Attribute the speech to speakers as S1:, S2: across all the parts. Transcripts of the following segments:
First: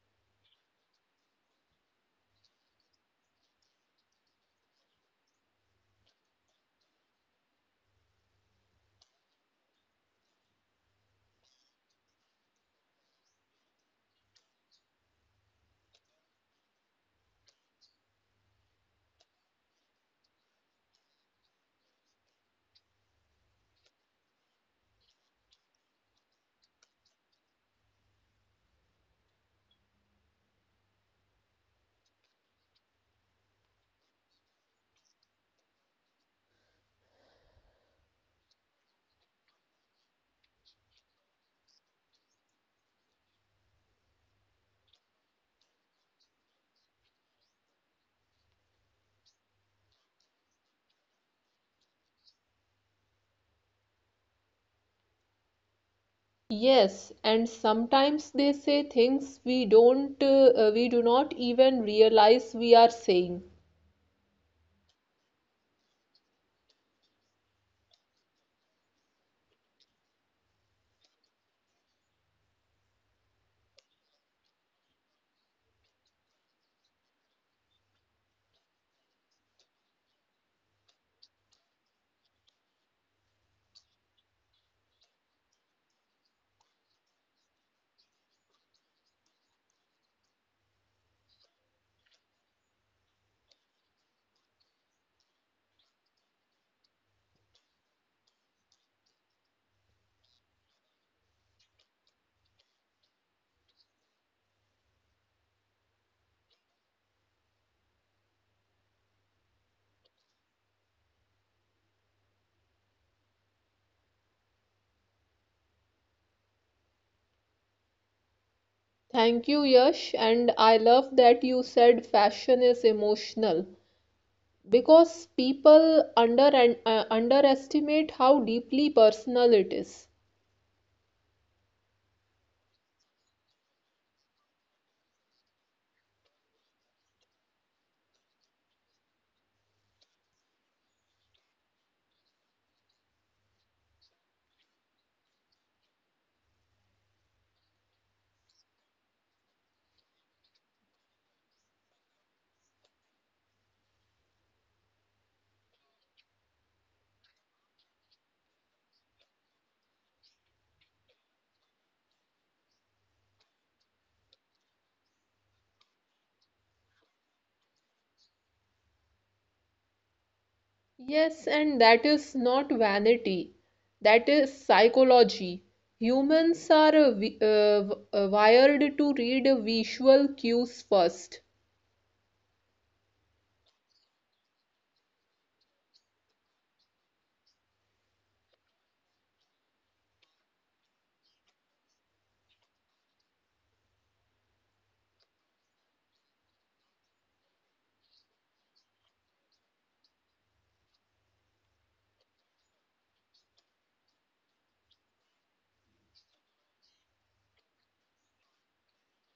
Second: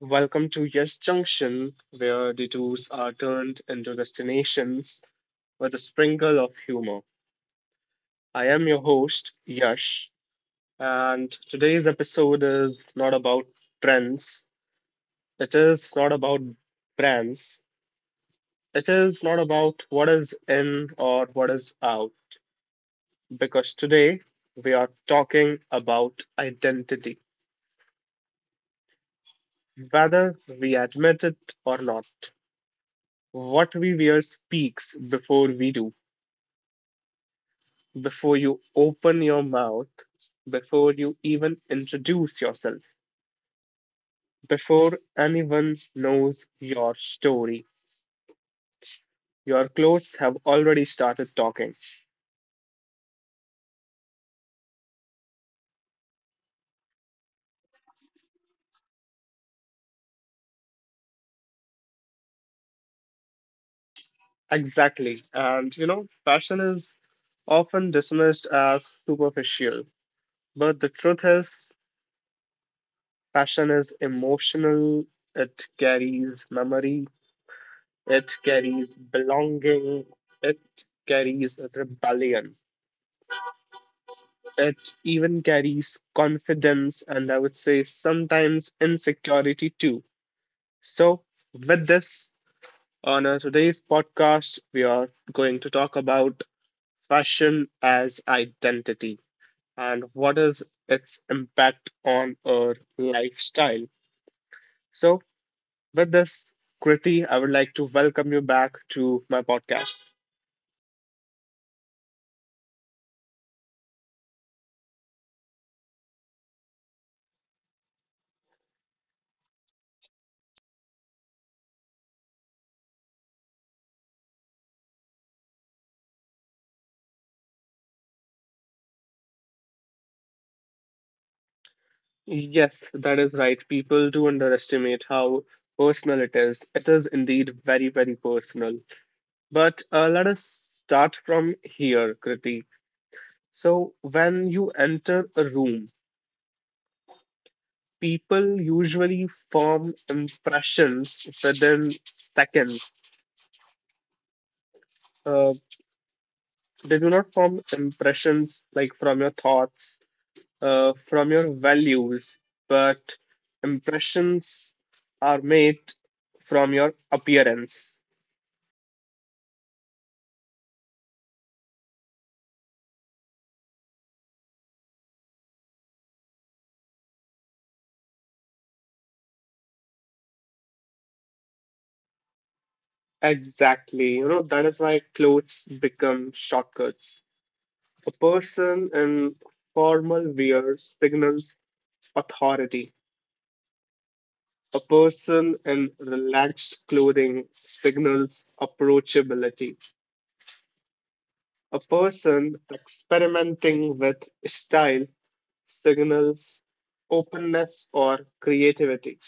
S1: Welcome to Yes Junction, where detours are turned into destinations with a sprinkle of humor. I am your host, Yash, and today's episode is not about trends, it is not about brands, it is not about what is in or what is out, because today we are talking about identity, whether we admit it or not. What we wear speaks before we do, before you open your mouth, before you even introduce yourself, before anyone knows your story. Your clothes have already started talking.
S2: Yes, and sometimes they say things we don't, we do not even realize we are saying.
S1: Exactly. And you know, fashion is often dismissed as superficial, but the truth is, fashion is emotional, it carries memory, it carries belonging, it carries rebellion. It even carries confidence and I would say sometimes insecurity too. So, with this, on our today's podcast, we are going to talk about fashion as identity and what is its impact on our lifestyle. So, with this, Kriti, I would like to welcome you back to my podcast.
S2: Thank you, Yash, and I love that you said fashion is emotional because people underestimate how deeply personal it is.
S1: Yes, that is right. People do underestimate how personal it is. It is indeed very, very personal. But let us start from here, Kriti. So, when you enter a room, people usually form impressions within seconds. Uh, they do not form impressions like from your thoughts, from your values, but impressions are made from your appearance.
S2: Yes, and that is not vanity. That is psychology. Humans are wired to read visual cues first.
S1: Exactly. You know, that is why clothes become shortcuts. A person in formal wear signals authority. A person in relaxed clothing signals approachability. A person experimenting with style signals openness or creativity.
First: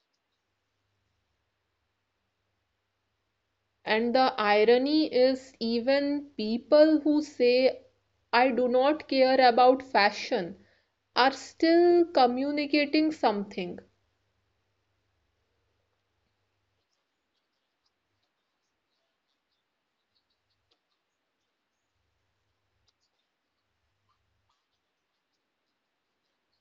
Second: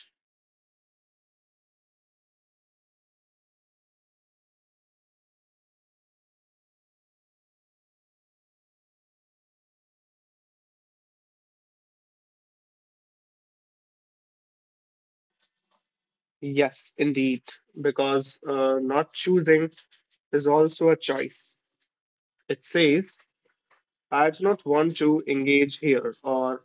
S2: And the irony is, even people who say, I do not care about fashion, are still communicating something.
S1: Yes, indeed, because not choosing is also a choice. It says, I do not want to engage here, or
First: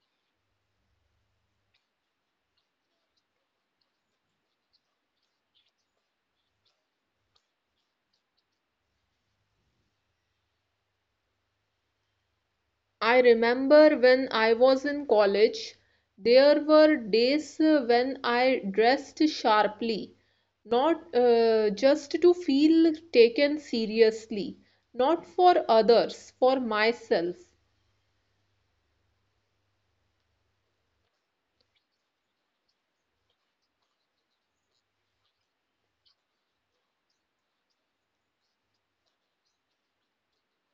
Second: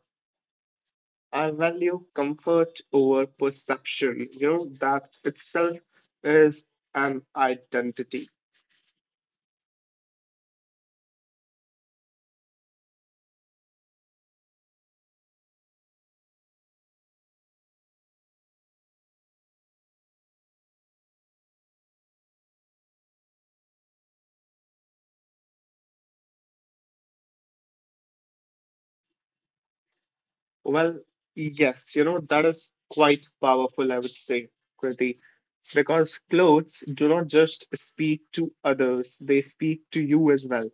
S1: I value comfort over perception. You know, that itself is an identity.
S2: I remember when I was in college, there were days when I dressed sharply, not just to feel taken seriously, not for others, for myself,
S1: Well, yes, you know, that is quite powerful, I would say, Kriti, because clothes do not just speak to others, they speak to you as well.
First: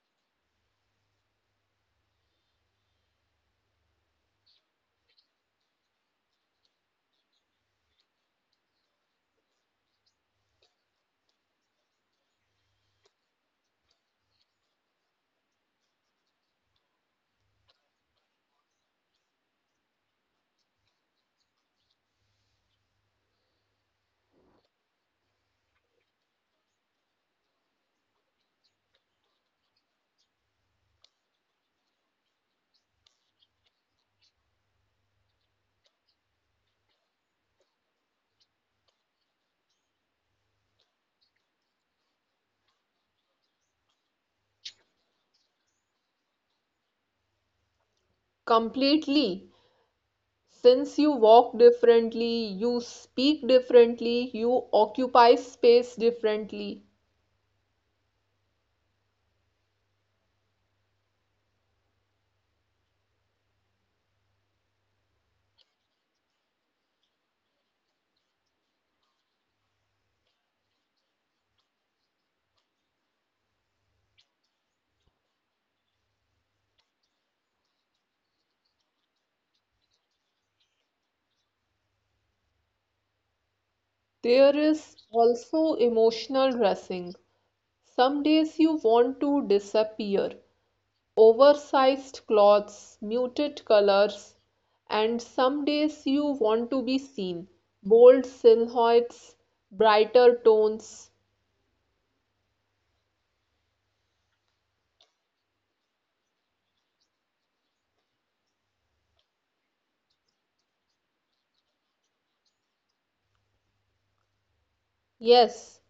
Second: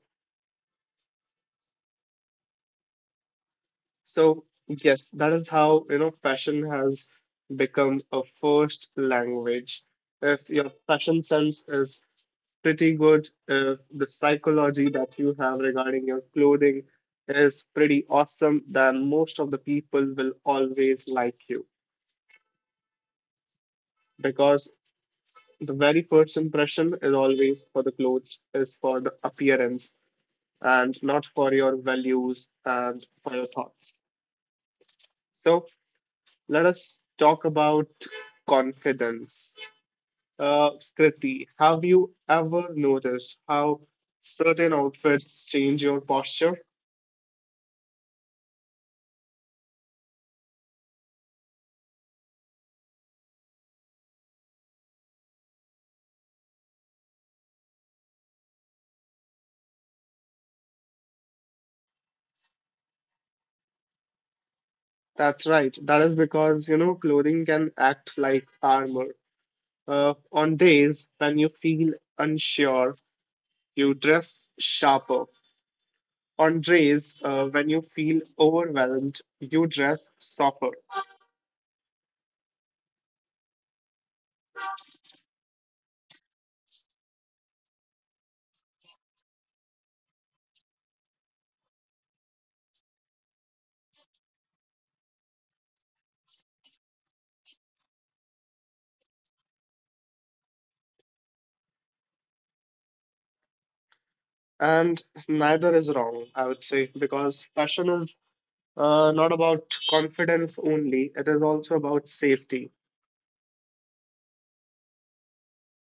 S1: So, yes, that is how, you know, fashion has become a first language. If your fashion sense is pretty good if the psychology that you have regarding your clothing is pretty awesome, then most of the people will always like you because the very first impression is always for the clothes, is for the appearance and not for your values and for your thoughts. So let us talk about confidence. Uh, Kriti, have you ever noticed how certain outfits change your posture?
S2: completely. Since you walk differently, you speak differently, you occupy space differently.
S1: That's right. That is because, you know, clothing can act like armor. On days when you feel unsure, you dress sharper. On days when you feel overwhelmed, you dress softer.
S2: There is also emotional dressing. Some days you want to disappear. Oversized clothes, muted colors, and some days you want to be seen. Bold silhouettes, brighter tones.
S1: And neither is wrong, I would say, because fashion is not about confidence only, it is also about safety.
S2: Yes,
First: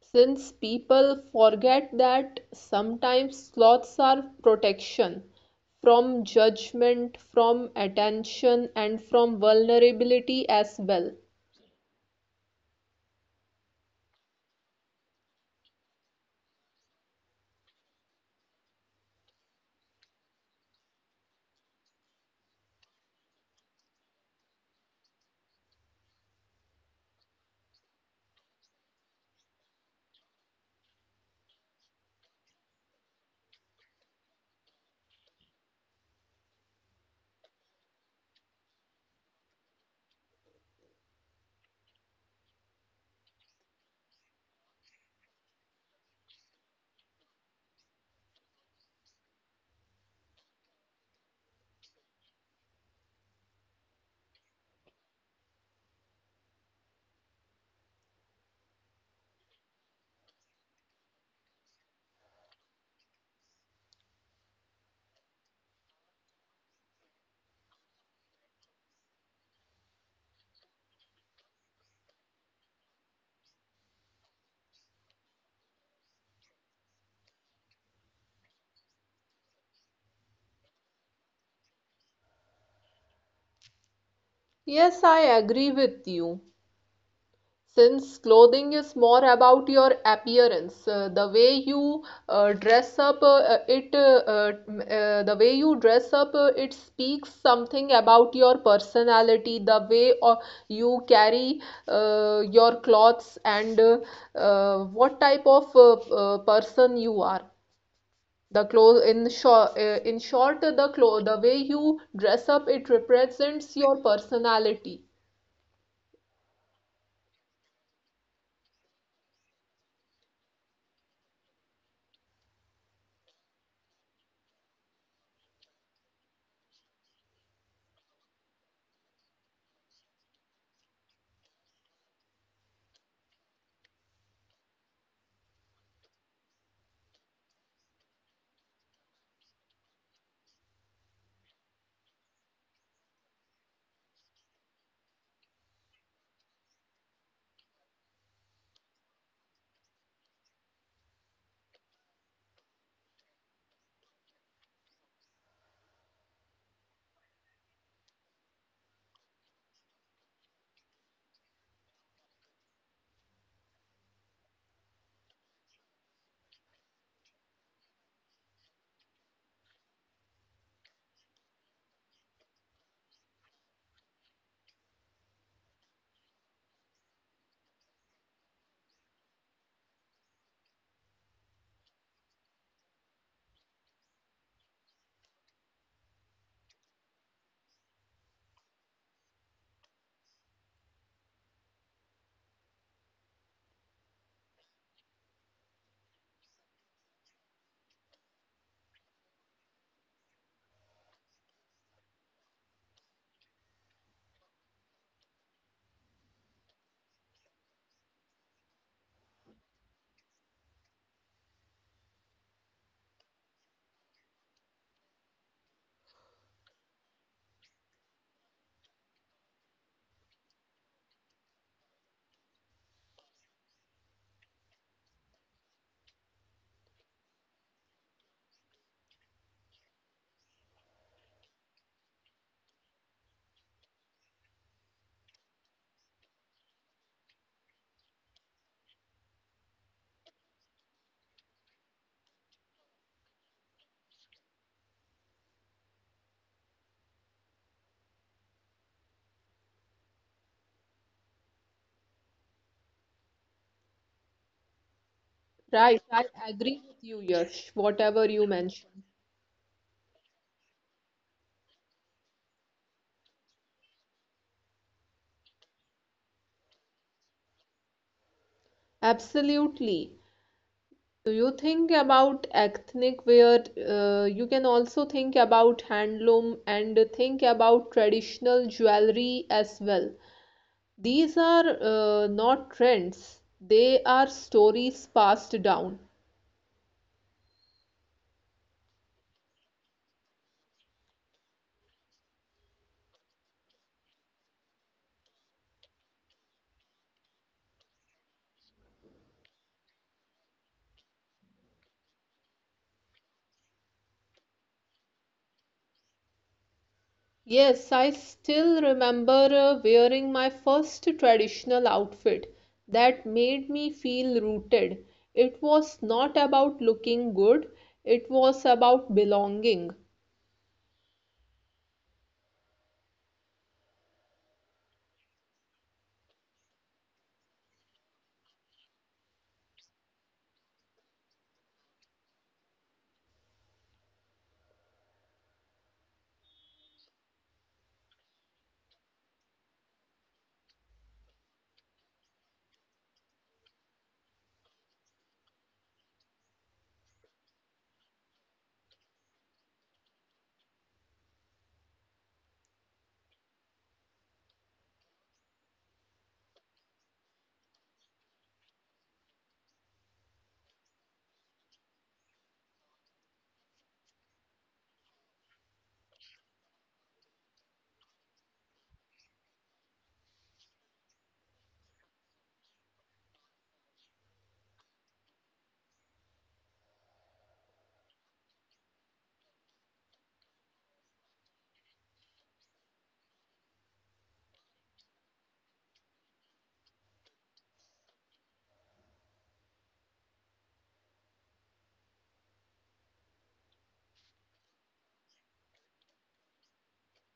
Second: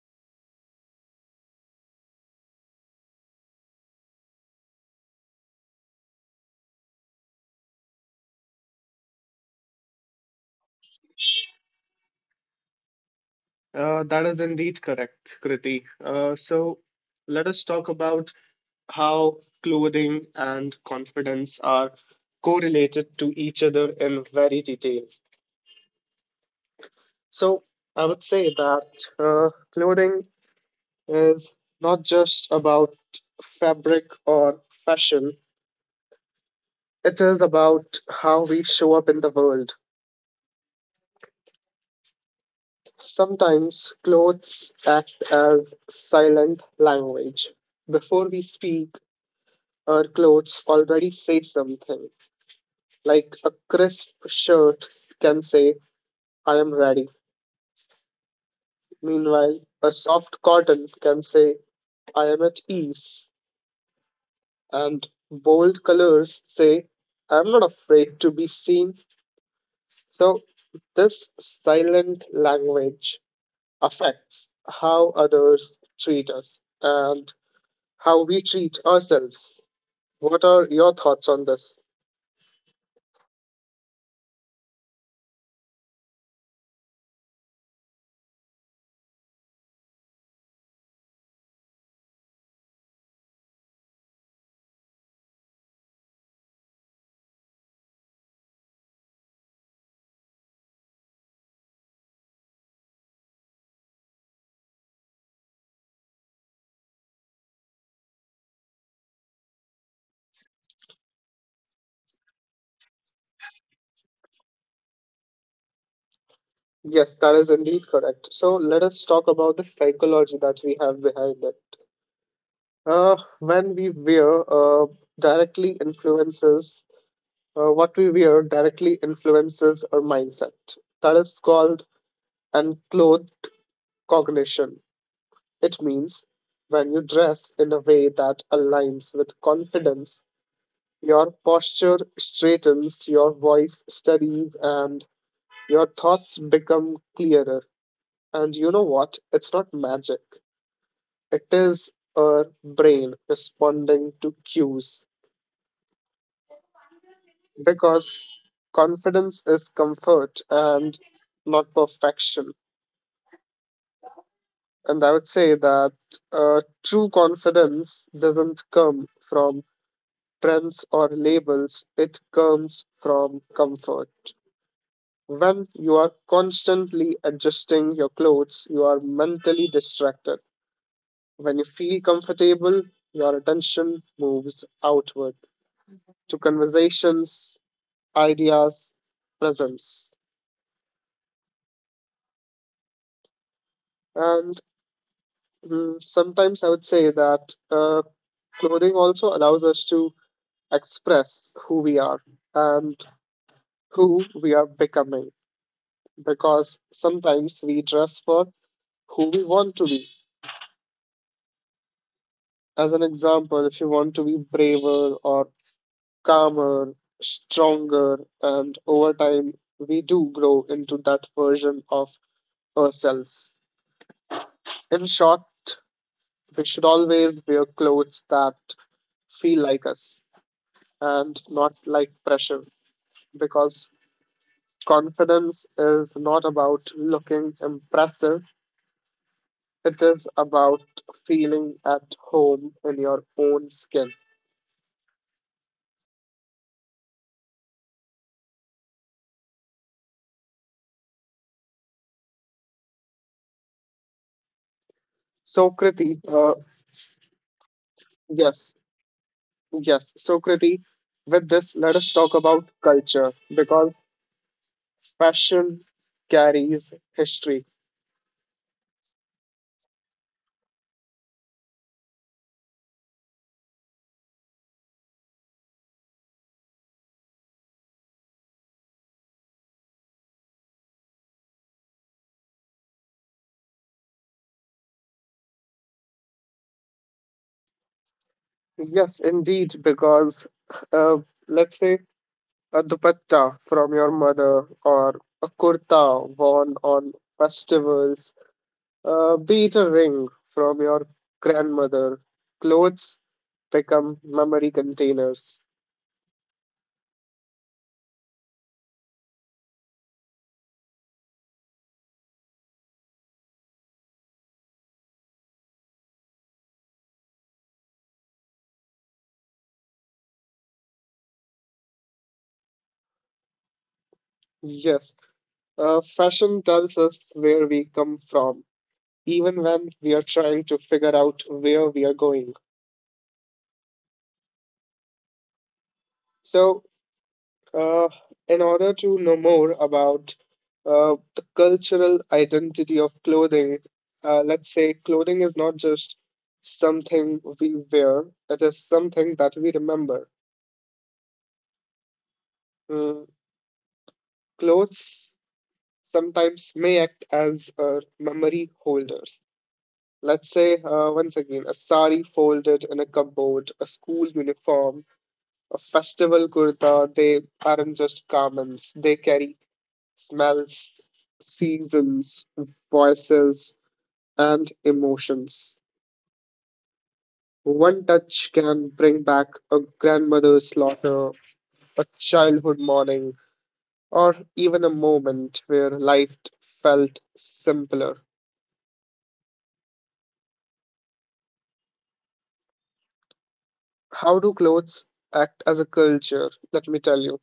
S2: since people forget that sometimes sloths are protection from judgment, from attention, and from vulnerability as well.
S1: That is indeed correct, Kriti. So let us talk about how clothing and confidence are correlated to each other in very detail. So, I would say that clothing is not just about fabric or fashion, it is about how we show up in the world. Sometimes clothes act as silent language. Before we speak, our clothes already say something, like a crisp shirt can say, I am ready. Meanwhile, a soft cotton can say, I am at ease, and bold colors say, I'm not afraid to be seen. So, this silent language affects how others treat us and how we treat ourselves. What are your thoughts on this?
S2: Yes, I agree with you. Since clothing is more about your appearance, the way you dress up, it the way you dress up, it speaks something about your personality, the way or you carry your clothes, and what type of person you are. The clothes, in short, the way you dress up, it represents your personality.
S1: Yes, that is indeed correct. So, let us talk about the psychology that we have behind it. When we wear directly influences what we wear directly influences our mindset. That is called unclothed cognition. It means when you dress in a way that aligns with confidence, your posture straightens, your voice steadies, and your thoughts become clearer. And you know what? It's not magic, it is our brain responding to cues because confidence is comfort and not perfection. And I would say that true confidence doesn't come from trends or labels, it comes from comfort. When you are constantly adjusting your clothes, you are mentally distracted. When you feel comfortable, your attention moves outward to conversations, ideas, presence. And sometimes I would say that clothing also allows us to express who we are and who we are becoming because sometimes we dress for who we want to be. As an example, if you want to be braver or calmer, stronger, and over time we do grow into that version of ourselves. In short, we should always wear clothes that feel like us and not like pressure because confidence is not about looking impressive. It is about feeling at home in your own skin. So,
S2: Right,
S1: Kriti,
S2: I agree with you, Yash, whatever you
S1: yes,
S2: mentioned.
S1: yes. So, Kriti, with this, let us talk about culture because fashion carries history.
S2: Absolutely. Do you think about ethnic wear? You can also think about handloom and think about traditional jewelry as well. These are not trends, they are stories passed down.
S1: Yes, indeed, because uh, let's say a dupatta from your mother or a kurta worn on festivals, be it a ring from your grandmother, clothes become memory containers.
S2: Yes, I still remember wearing my first traditional outfit that made me feel rooted. It was not about looking good, it was about belonging.
S1: Yes, fashion tells us where we come from, even when we are trying to figure out where we are going. So, uh, in order to know more about the cultural identity of clothing, let's say clothing is not just something we wear, it is something that we remember. Mm, Clothes sometimes may act as memory holders. Let's say, once again, a sari folded in a cupboard, a school uniform, a festival kurta, they aren't just garments, they carry smells, seasons, voices, and emotions. One touch can bring back a grandmother's slaughter, a childhood morning, or even a moment where life felt simpler. How do clothes act as a culture? Let me tell you.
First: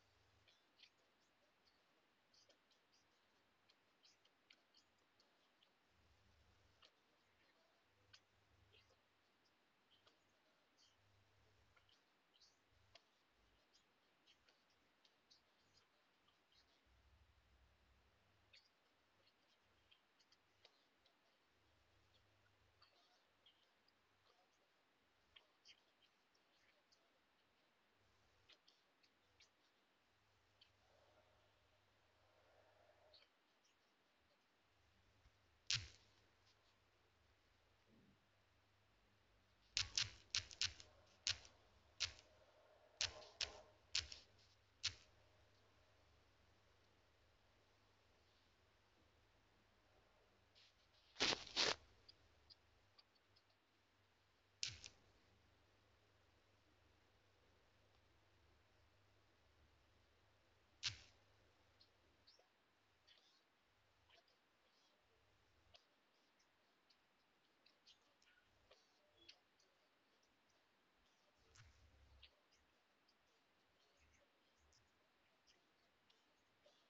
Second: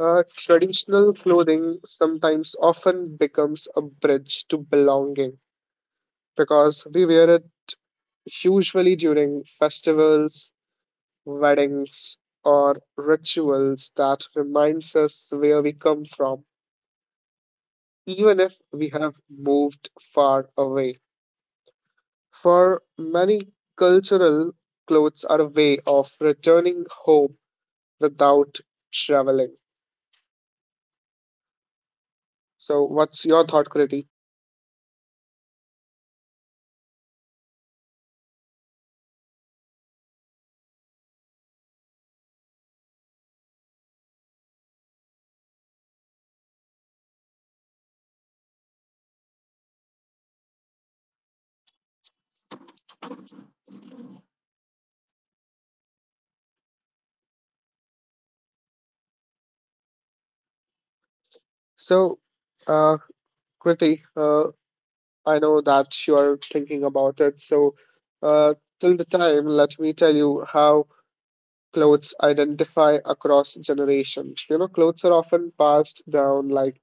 S1: Traditional clothing sometimes often becomes a bridge to belonging because we wear it usually during festivals, weddings, or rituals that reminds us where we come from, even if we have moved far away. For many cultural clothes are a way of returning home without traveling. So, what's your thought, Kriti? So, uh, Kriti, I know that you're thinking about it. So, uh, till the time, let me tell you how clothes identify across generations. You know, clothes are often passed down like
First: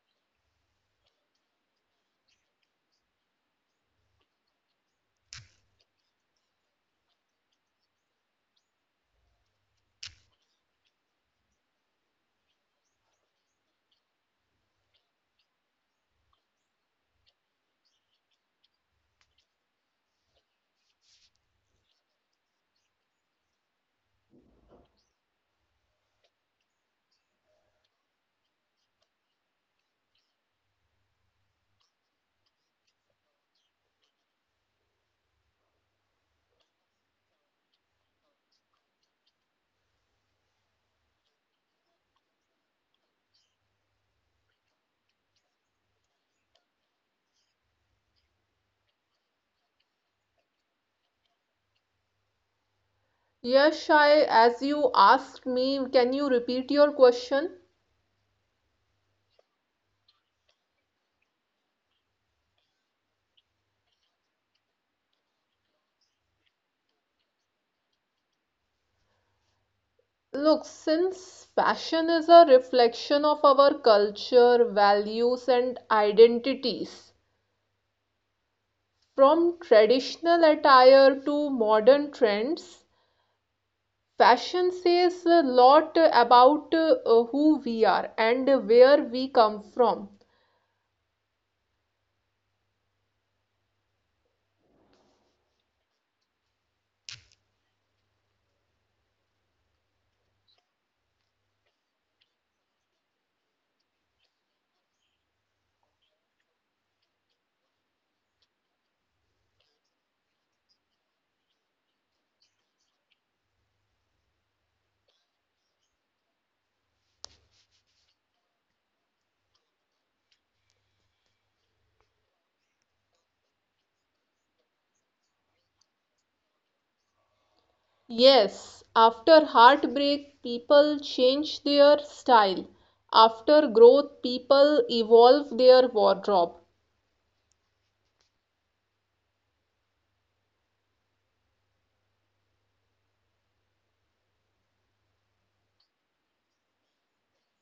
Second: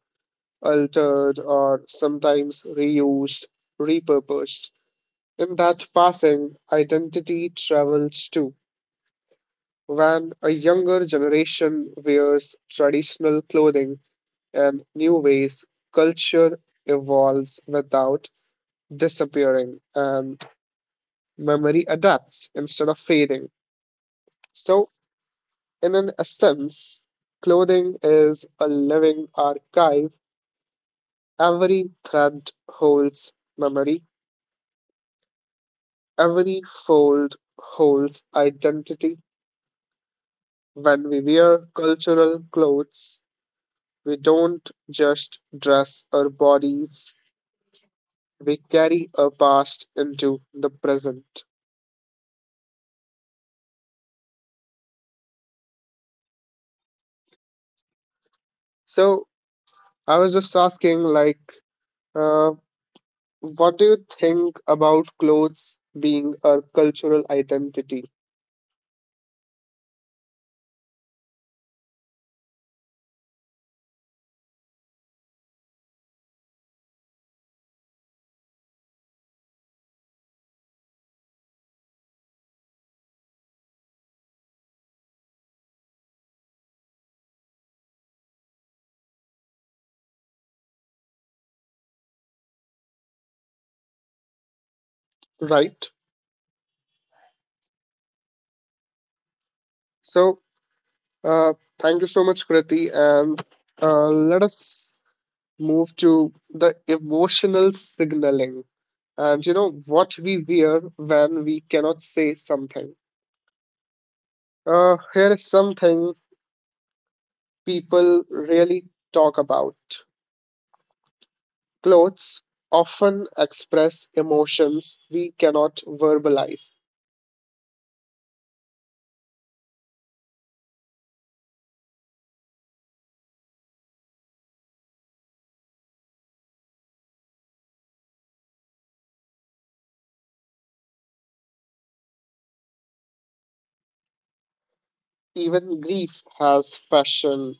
S1: altered or sometimes reused, repurposed. In that passing, identity travels too. When a younger generation wears traditional clothing and new ways, culture evolves without disappearing and memory adapts instead of fading. So, in an essence, clothing is a living archive. Every thread holds memory, every fold holds identity. When we wear cultural clothes, we don't just dress our bodies, we carry our past into the present.
S2: Yes, I, as you asked me, can you repeat your question?
S1: So, I was just asking, like, uh, What do you think about clothes being a cultural identity?
S2: Look, since fashion is a reflection of our culture, values, and identities, from traditional attire to modern trends, fashion says a lot about who we are and where we come from.
S1: Right. So, uh, thank you so much, Kriti. And let us move to the emotional signaling and, you know, what we wear when we cannot say something. Here is something people really talk about. Clothes often express emotions we cannot verbalize.
S2: Yes, after heartbreak, people change their style. After growth, people evolve their wardrobe.
S1: Even grief has fashion,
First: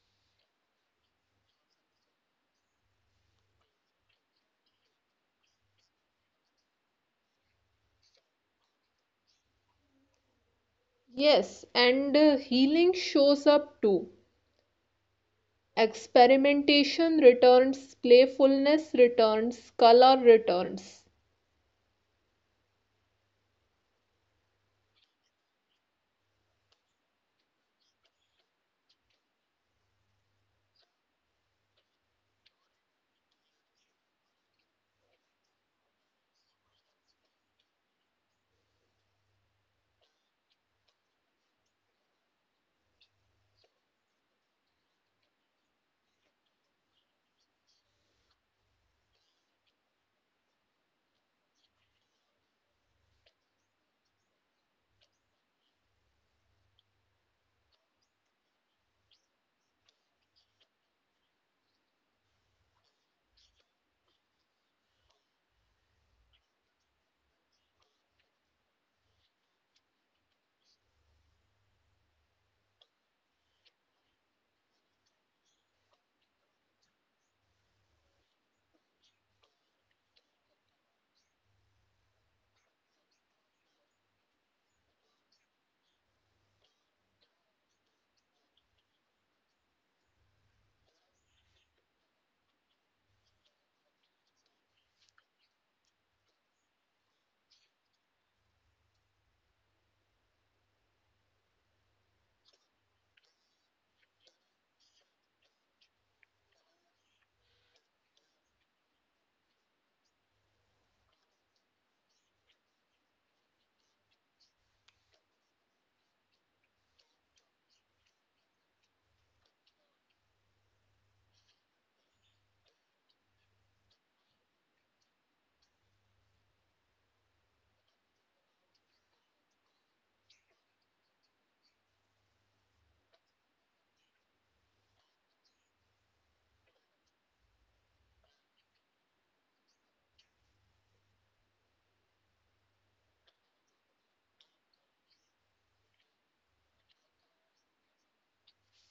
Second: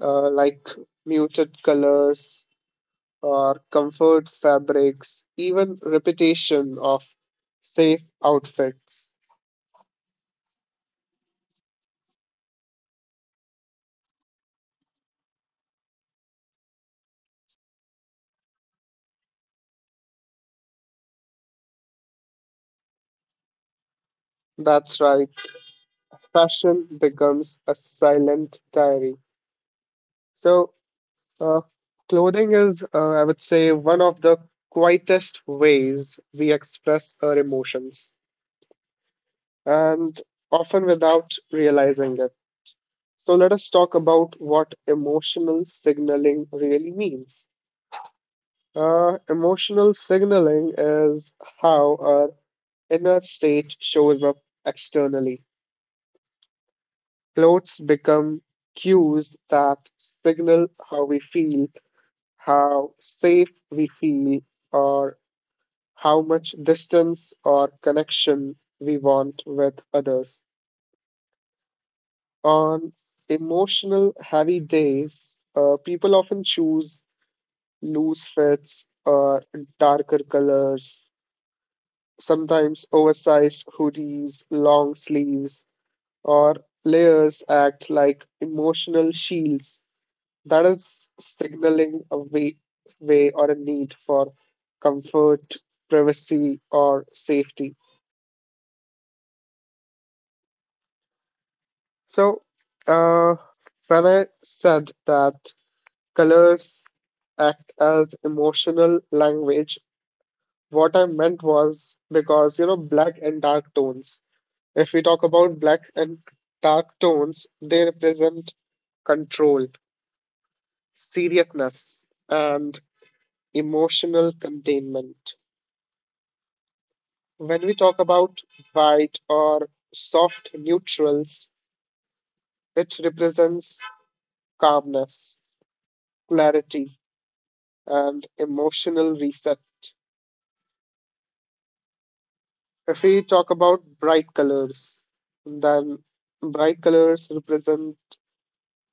S1: like muted colors or comfort fabrics, even repetition of safe outfits.
S2: Yes, and healing shows up too. Experimentation returns, playfulness returns, color returns.
S1: That's right, fashion becomes a silent diary. So, uh, clothing is, I would say, one of the quietest ways we express our emotions, and often without realizing it. So, let us talk about what emotional signaling really means. Emotional signaling is how our inner state shows up externally. Clothes become cues that signal how we feel, how safe we feel, or how much distance or connection we want with others. On emotional heavy days, people often choose loose fits or darker colors. Sometimes oversized hoodies, long sleeves, or layers act like emotional shields. That is signaling a way or a need for comfort, privacy, or safety. So, uh, when I said that colors act as emotional language, what I meant was because, you know, black and dark tones. If we talk about black and dark tones, they represent control, seriousness, and emotional containment. When we talk about white or soft neutrals, it represents calmness, clarity, and emotional reset. If we talk about bright colors, then bright colors represent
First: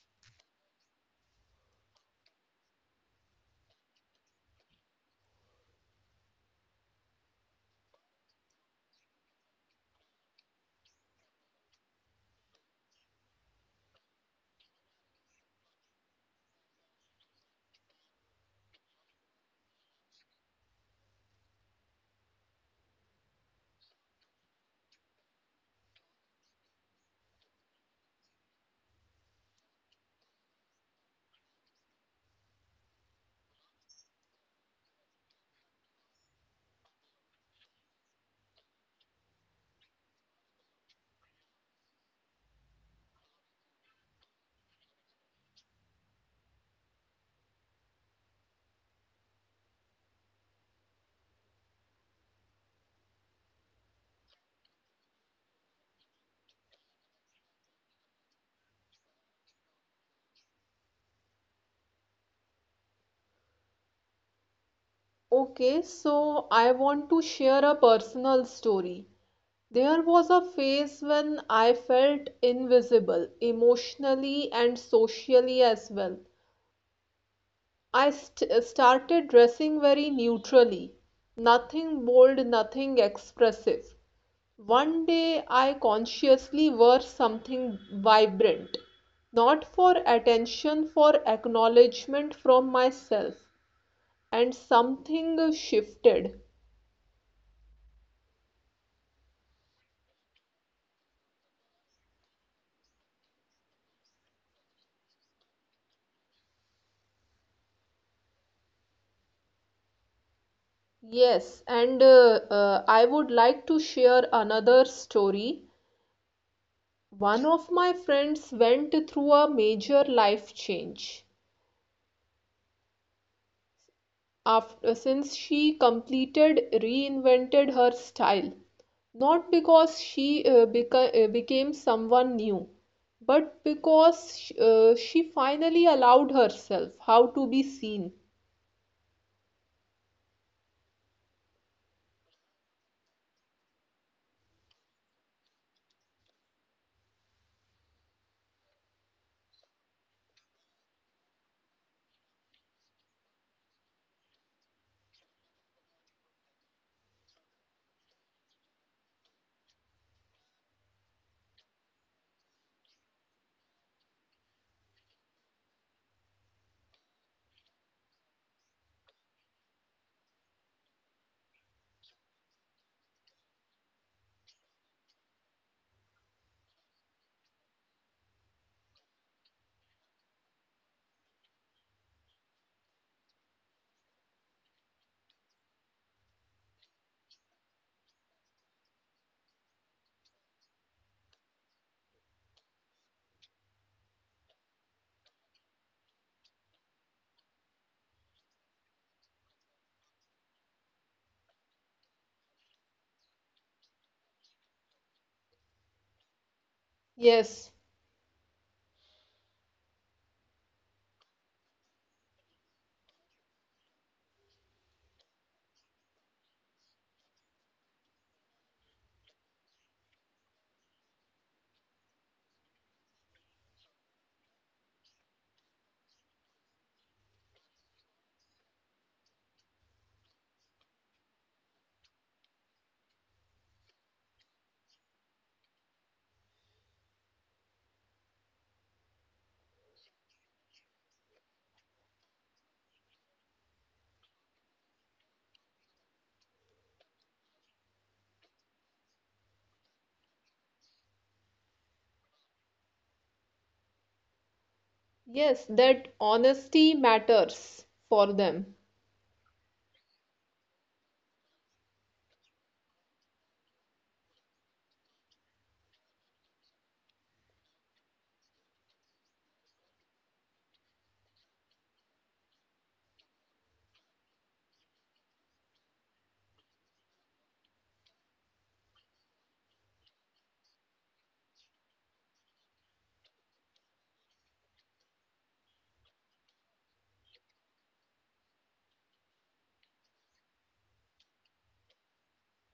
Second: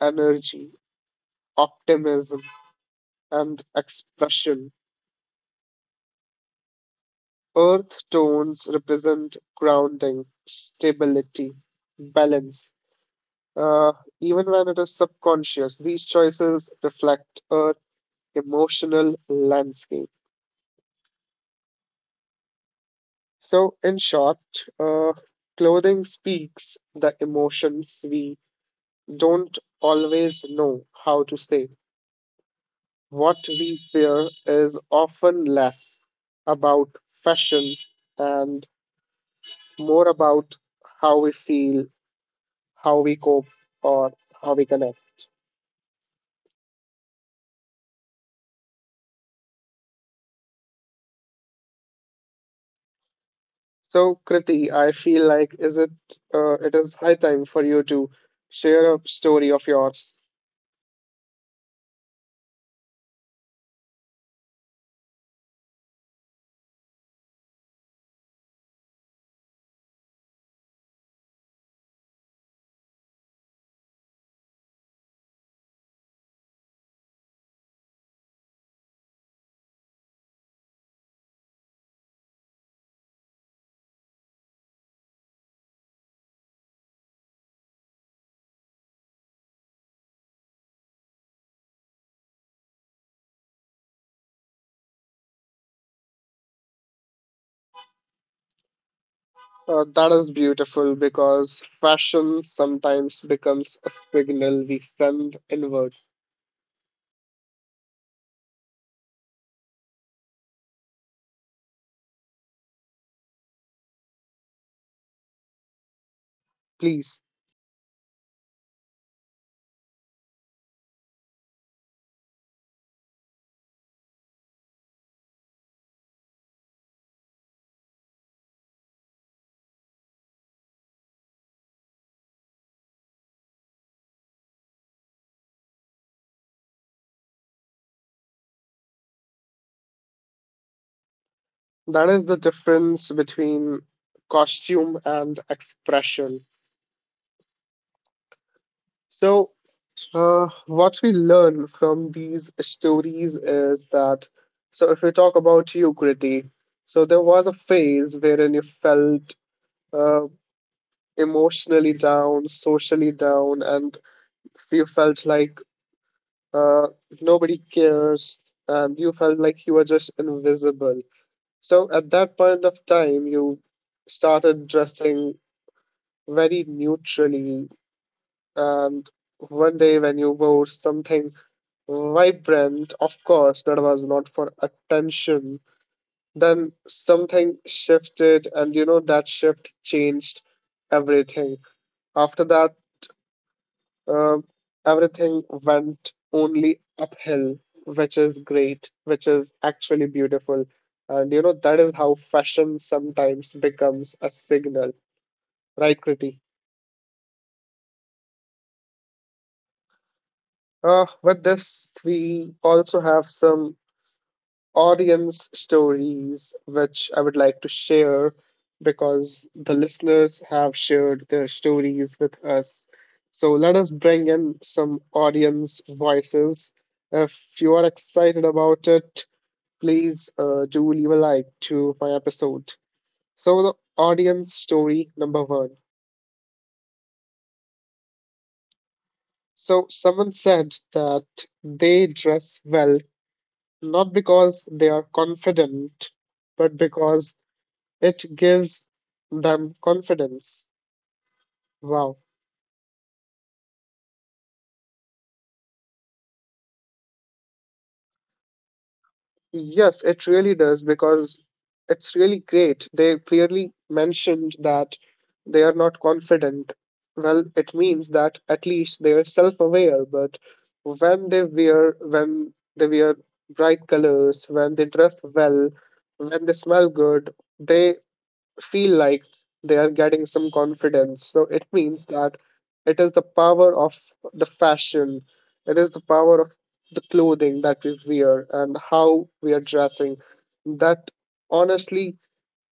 S1: energy, optimism, and expression. Earth tones represent grounding, stability, balance. Uh, Even when it is subconscious, these choices reflect our emotional landscape. So, in short, uh, clothing speaks the emotions we don't always know how to say. What we wear is often less about fashion and more about how we feel, how we cope, or how we connect. So, Kriti, I feel like is it it is high time for you to share a story of yours.
S2: Okay, so I want to share a personal story. There was a phase when I felt invisible, emotionally and socially as well. Started dressing very neutrally, nothing bold, nothing expressive. One day I consciously wore something vibrant, not for attention, for acknowledgement from myself, and something shifted.
S1: That is beautiful because fashion sometimes becomes a signal we send inward.
S2: Yes, and I would like to share another story.
S1: Please,
S2: One of my friends went through a major life change after since she completed reinvented her style, not because she became someone new, but because she finally allowed herself how to be seen.
S1: that is the difference between costume and expression. So, what we learn from these stories is that, so if we talk about you, Kriti, so there was a phase wherein you felt uh, emotionally down, socially down, and you felt like uh, nobody cares, and you felt like you were just invisible. So at that point of time, you started dressing very neutrally, and one day when you wore something vibrant, of course, that was not for attention. Then something shifted, and that shift changed everything. After that, uh, everything went only uphill, which is great, which is actually beautiful. And you know, that is how fashion sometimes becomes a signal, right, Kriti?
S2: Yes,
S1: With this, we also have some audience stories, which I would like to share because the listeners have shared their stories with us. So let us bring in some audience voices. If you are excited about it, please do leave a like to my episode. So, the audience story number one. So, someone said that they dress well not because they are confident, but because it gives them confidence. Wow.
S2: yes, that honesty matters for them.
S1: Yes, it really does because it's really great. They clearly mentioned that they are not confident. Well, it means that at least they are self-aware, but when they wear bright colors, when they dress well, when they smell good, they feel like they are getting some confidence. So it means that it is the power of the fashion, it is the power of the clothing that we wear and how we are dressing that honestly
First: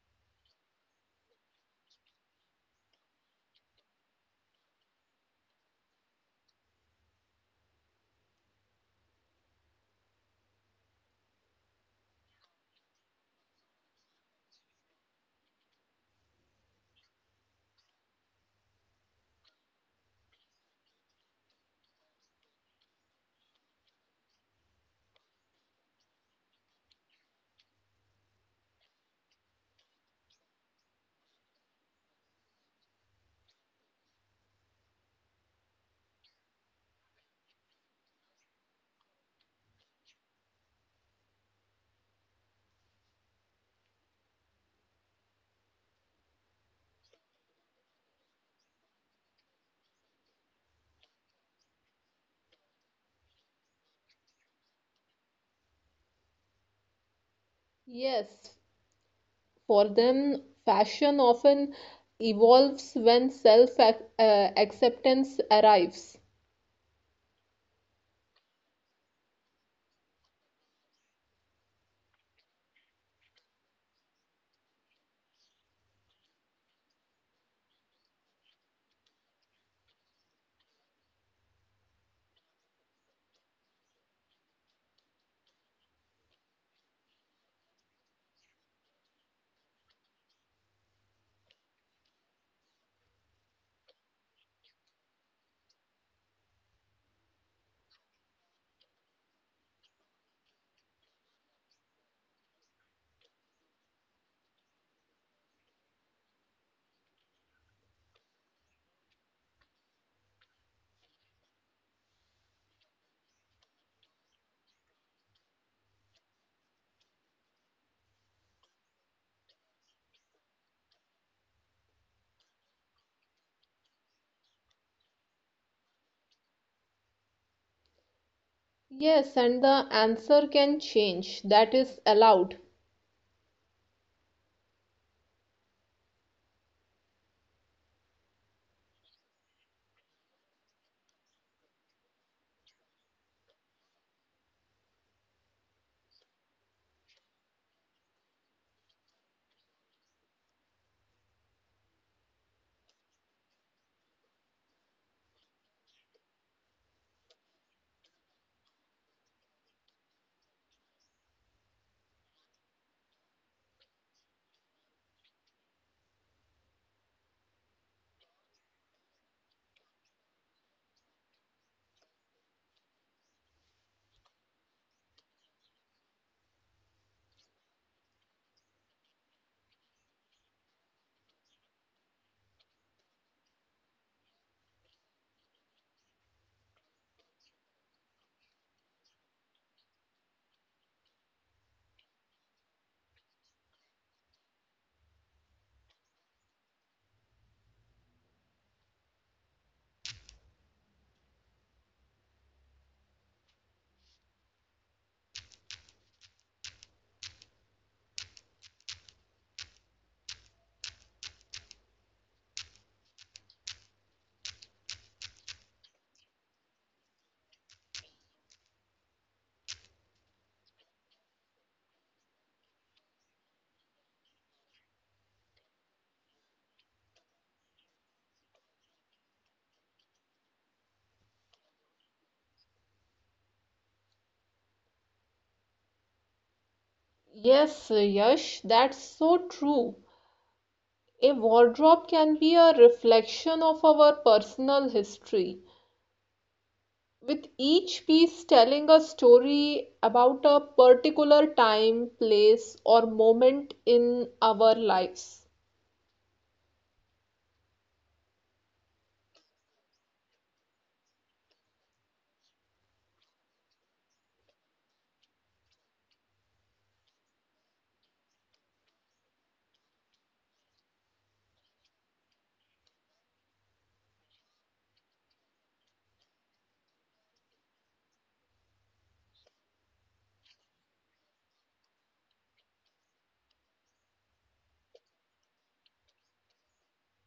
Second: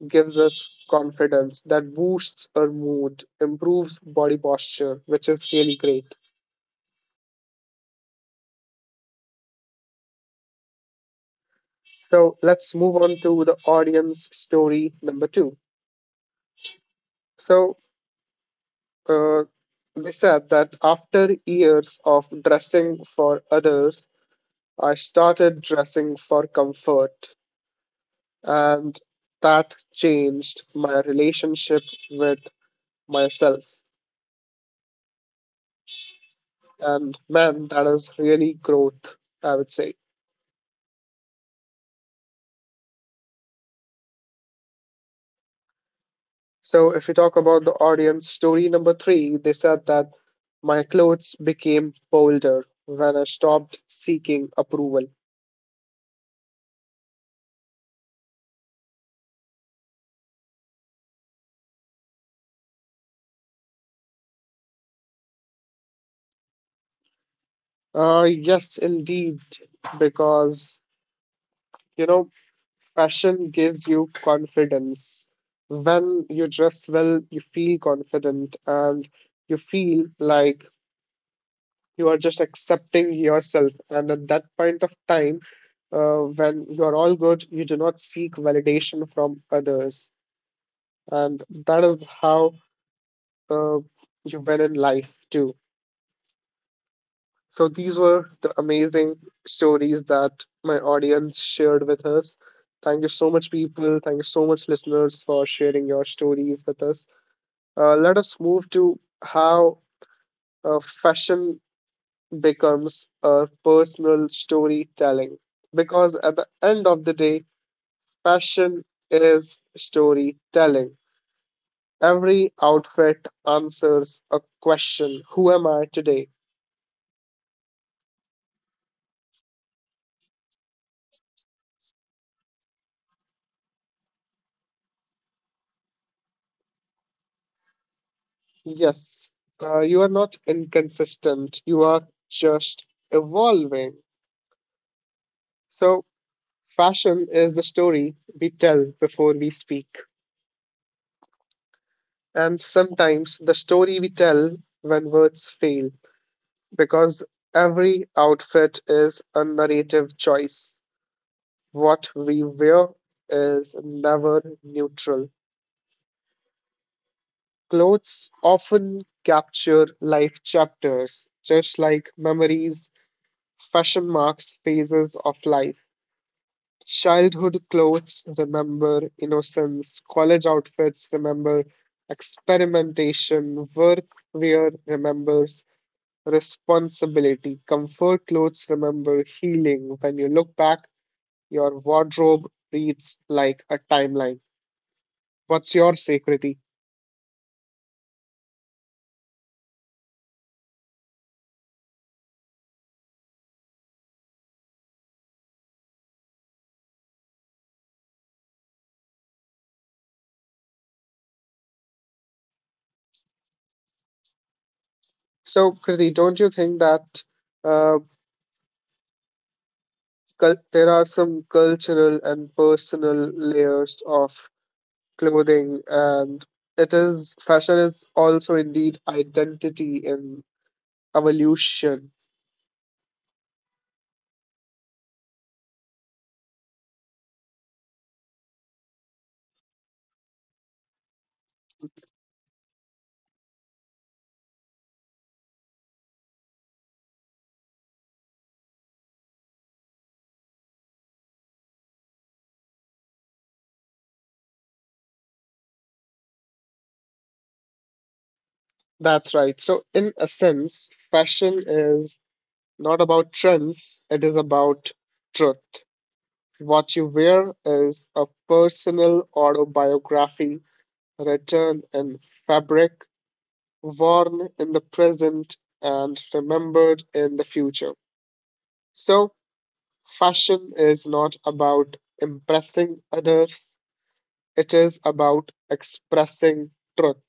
S1: gives us confidence, that boosts our mood, improves body posture, which is really great. So let's move on to the audience story number two. So, uh, they said that after years of dressing for others, I started dressing for comfort, and that changed my relationship with myself. And man, that is really growth, I would say. So, if you talk about the audience story number three, they said that my clothes became bolder when I stopped seeking approval.
S2: Yes, for them, fashion often evolves when self acceptance arrives.
S1: Yes, indeed, because you know passion gives you confidence. When you dress well, you feel confident and you feel like you are just accepting yourself. And at that point of time, when you are all good, you do not seek validation from others. And that is how uh, you win in life too. So these were the amazing stories that my audience shared with us. Thank you so much, people. Thank you so much, listeners, for sharing your stories with us. Let us move to how fashion becomes a personal storytelling. Because at the end of the day, fashion is storytelling. Every outfit answers a question: who am I today?
S2: Yes, and the answer can change. That is allowed.
S1: Yes, you are not inconsistent, you are just evolving. So, fashion is the story we tell before we speak, and sometimes the story we tell when words fail, because every outfit is a narrative choice. What we wear is never neutral. Clothes often capture life chapters, just like memories, fashion marks phases of life. Childhood clothes remember innocence, college outfits remember experimentation, work wear remembers responsibility, comfort clothes remember healing. When you look back, your wardrobe reads like a timeline. What's your say, Kriti? So, Kriti, don't you think that uh, there are some cultural and personal layers of clothing, and it is fashion is also indeed identity and evolution?
S2: Yes, Yash, that's so true. A wardrobe can be a reflection of our personal history, with each piece telling a story about a particular time, place, or moment in our lives.
S1: That's right. So, in a sense, fashion is not about trends, it is about truth. What you wear is a personal autobiography written in fabric, worn in the present, and remembered in the future. So, fashion is not about impressing others, it is about expressing truth,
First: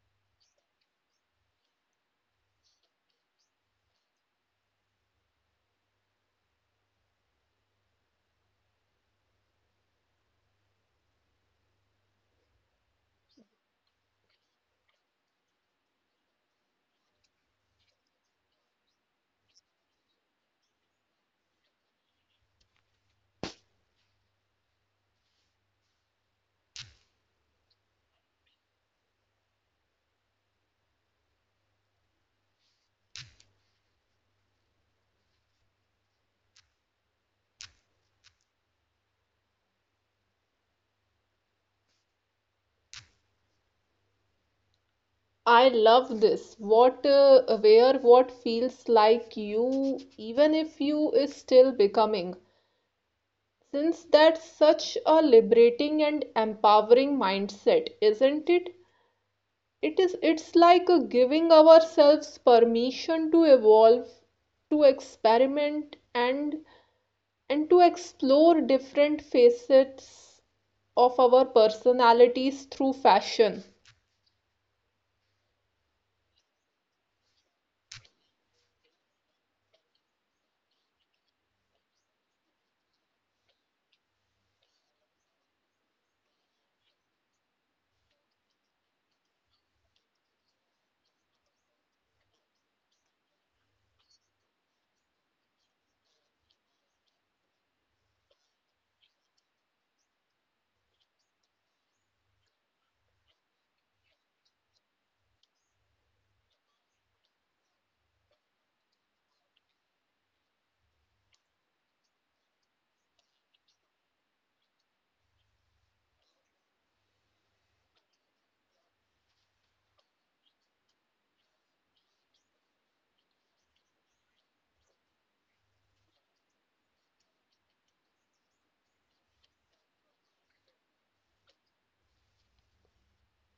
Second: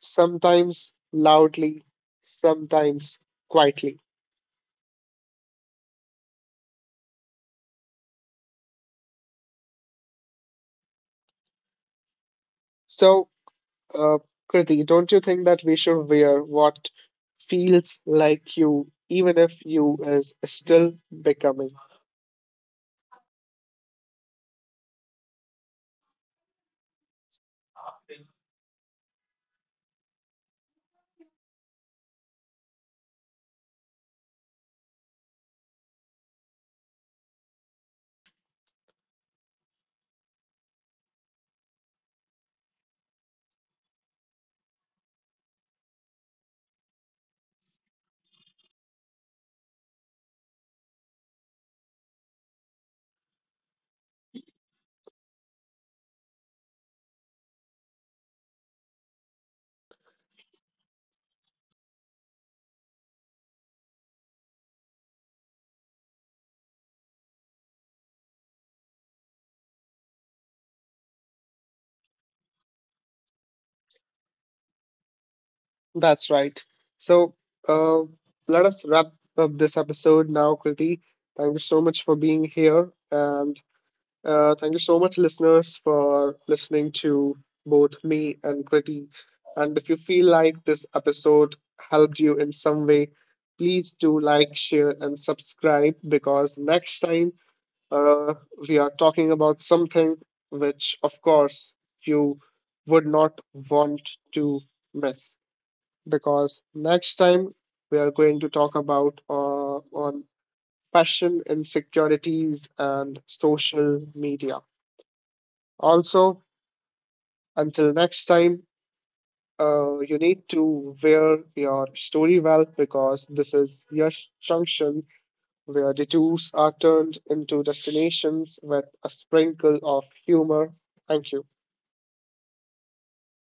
S1: sometimes loudly, sometimes quietly. So, uh, Kriti, don't you think that we should wear what feels like you, even if you is still becoming?
S2: I love this. What where what feels like you, even if you is still becoming. Since that's such a liberating and empowering mindset, isn't it? It is It's like giving ourselves permission to evolve, to experiment and to explore different facets of our personalities through fashion.
S1: That's right. So, uh, let us wrap up this episode now, Kriti. Thank you so much for being here. And thank you so much, listeners, for listening to both me and Kriti. And if you feel like this episode helped you in some way, please do like, share, and subscribe, because next time uh, we are talking about something which, of course, you would not want to miss. Because next time we are going to talk about on passion, insecurities, and social media. Also, until next time, you need to wear your story well, because this is Yash Junction, where detours are turned into destinations with a sprinkle of humor. Thank you.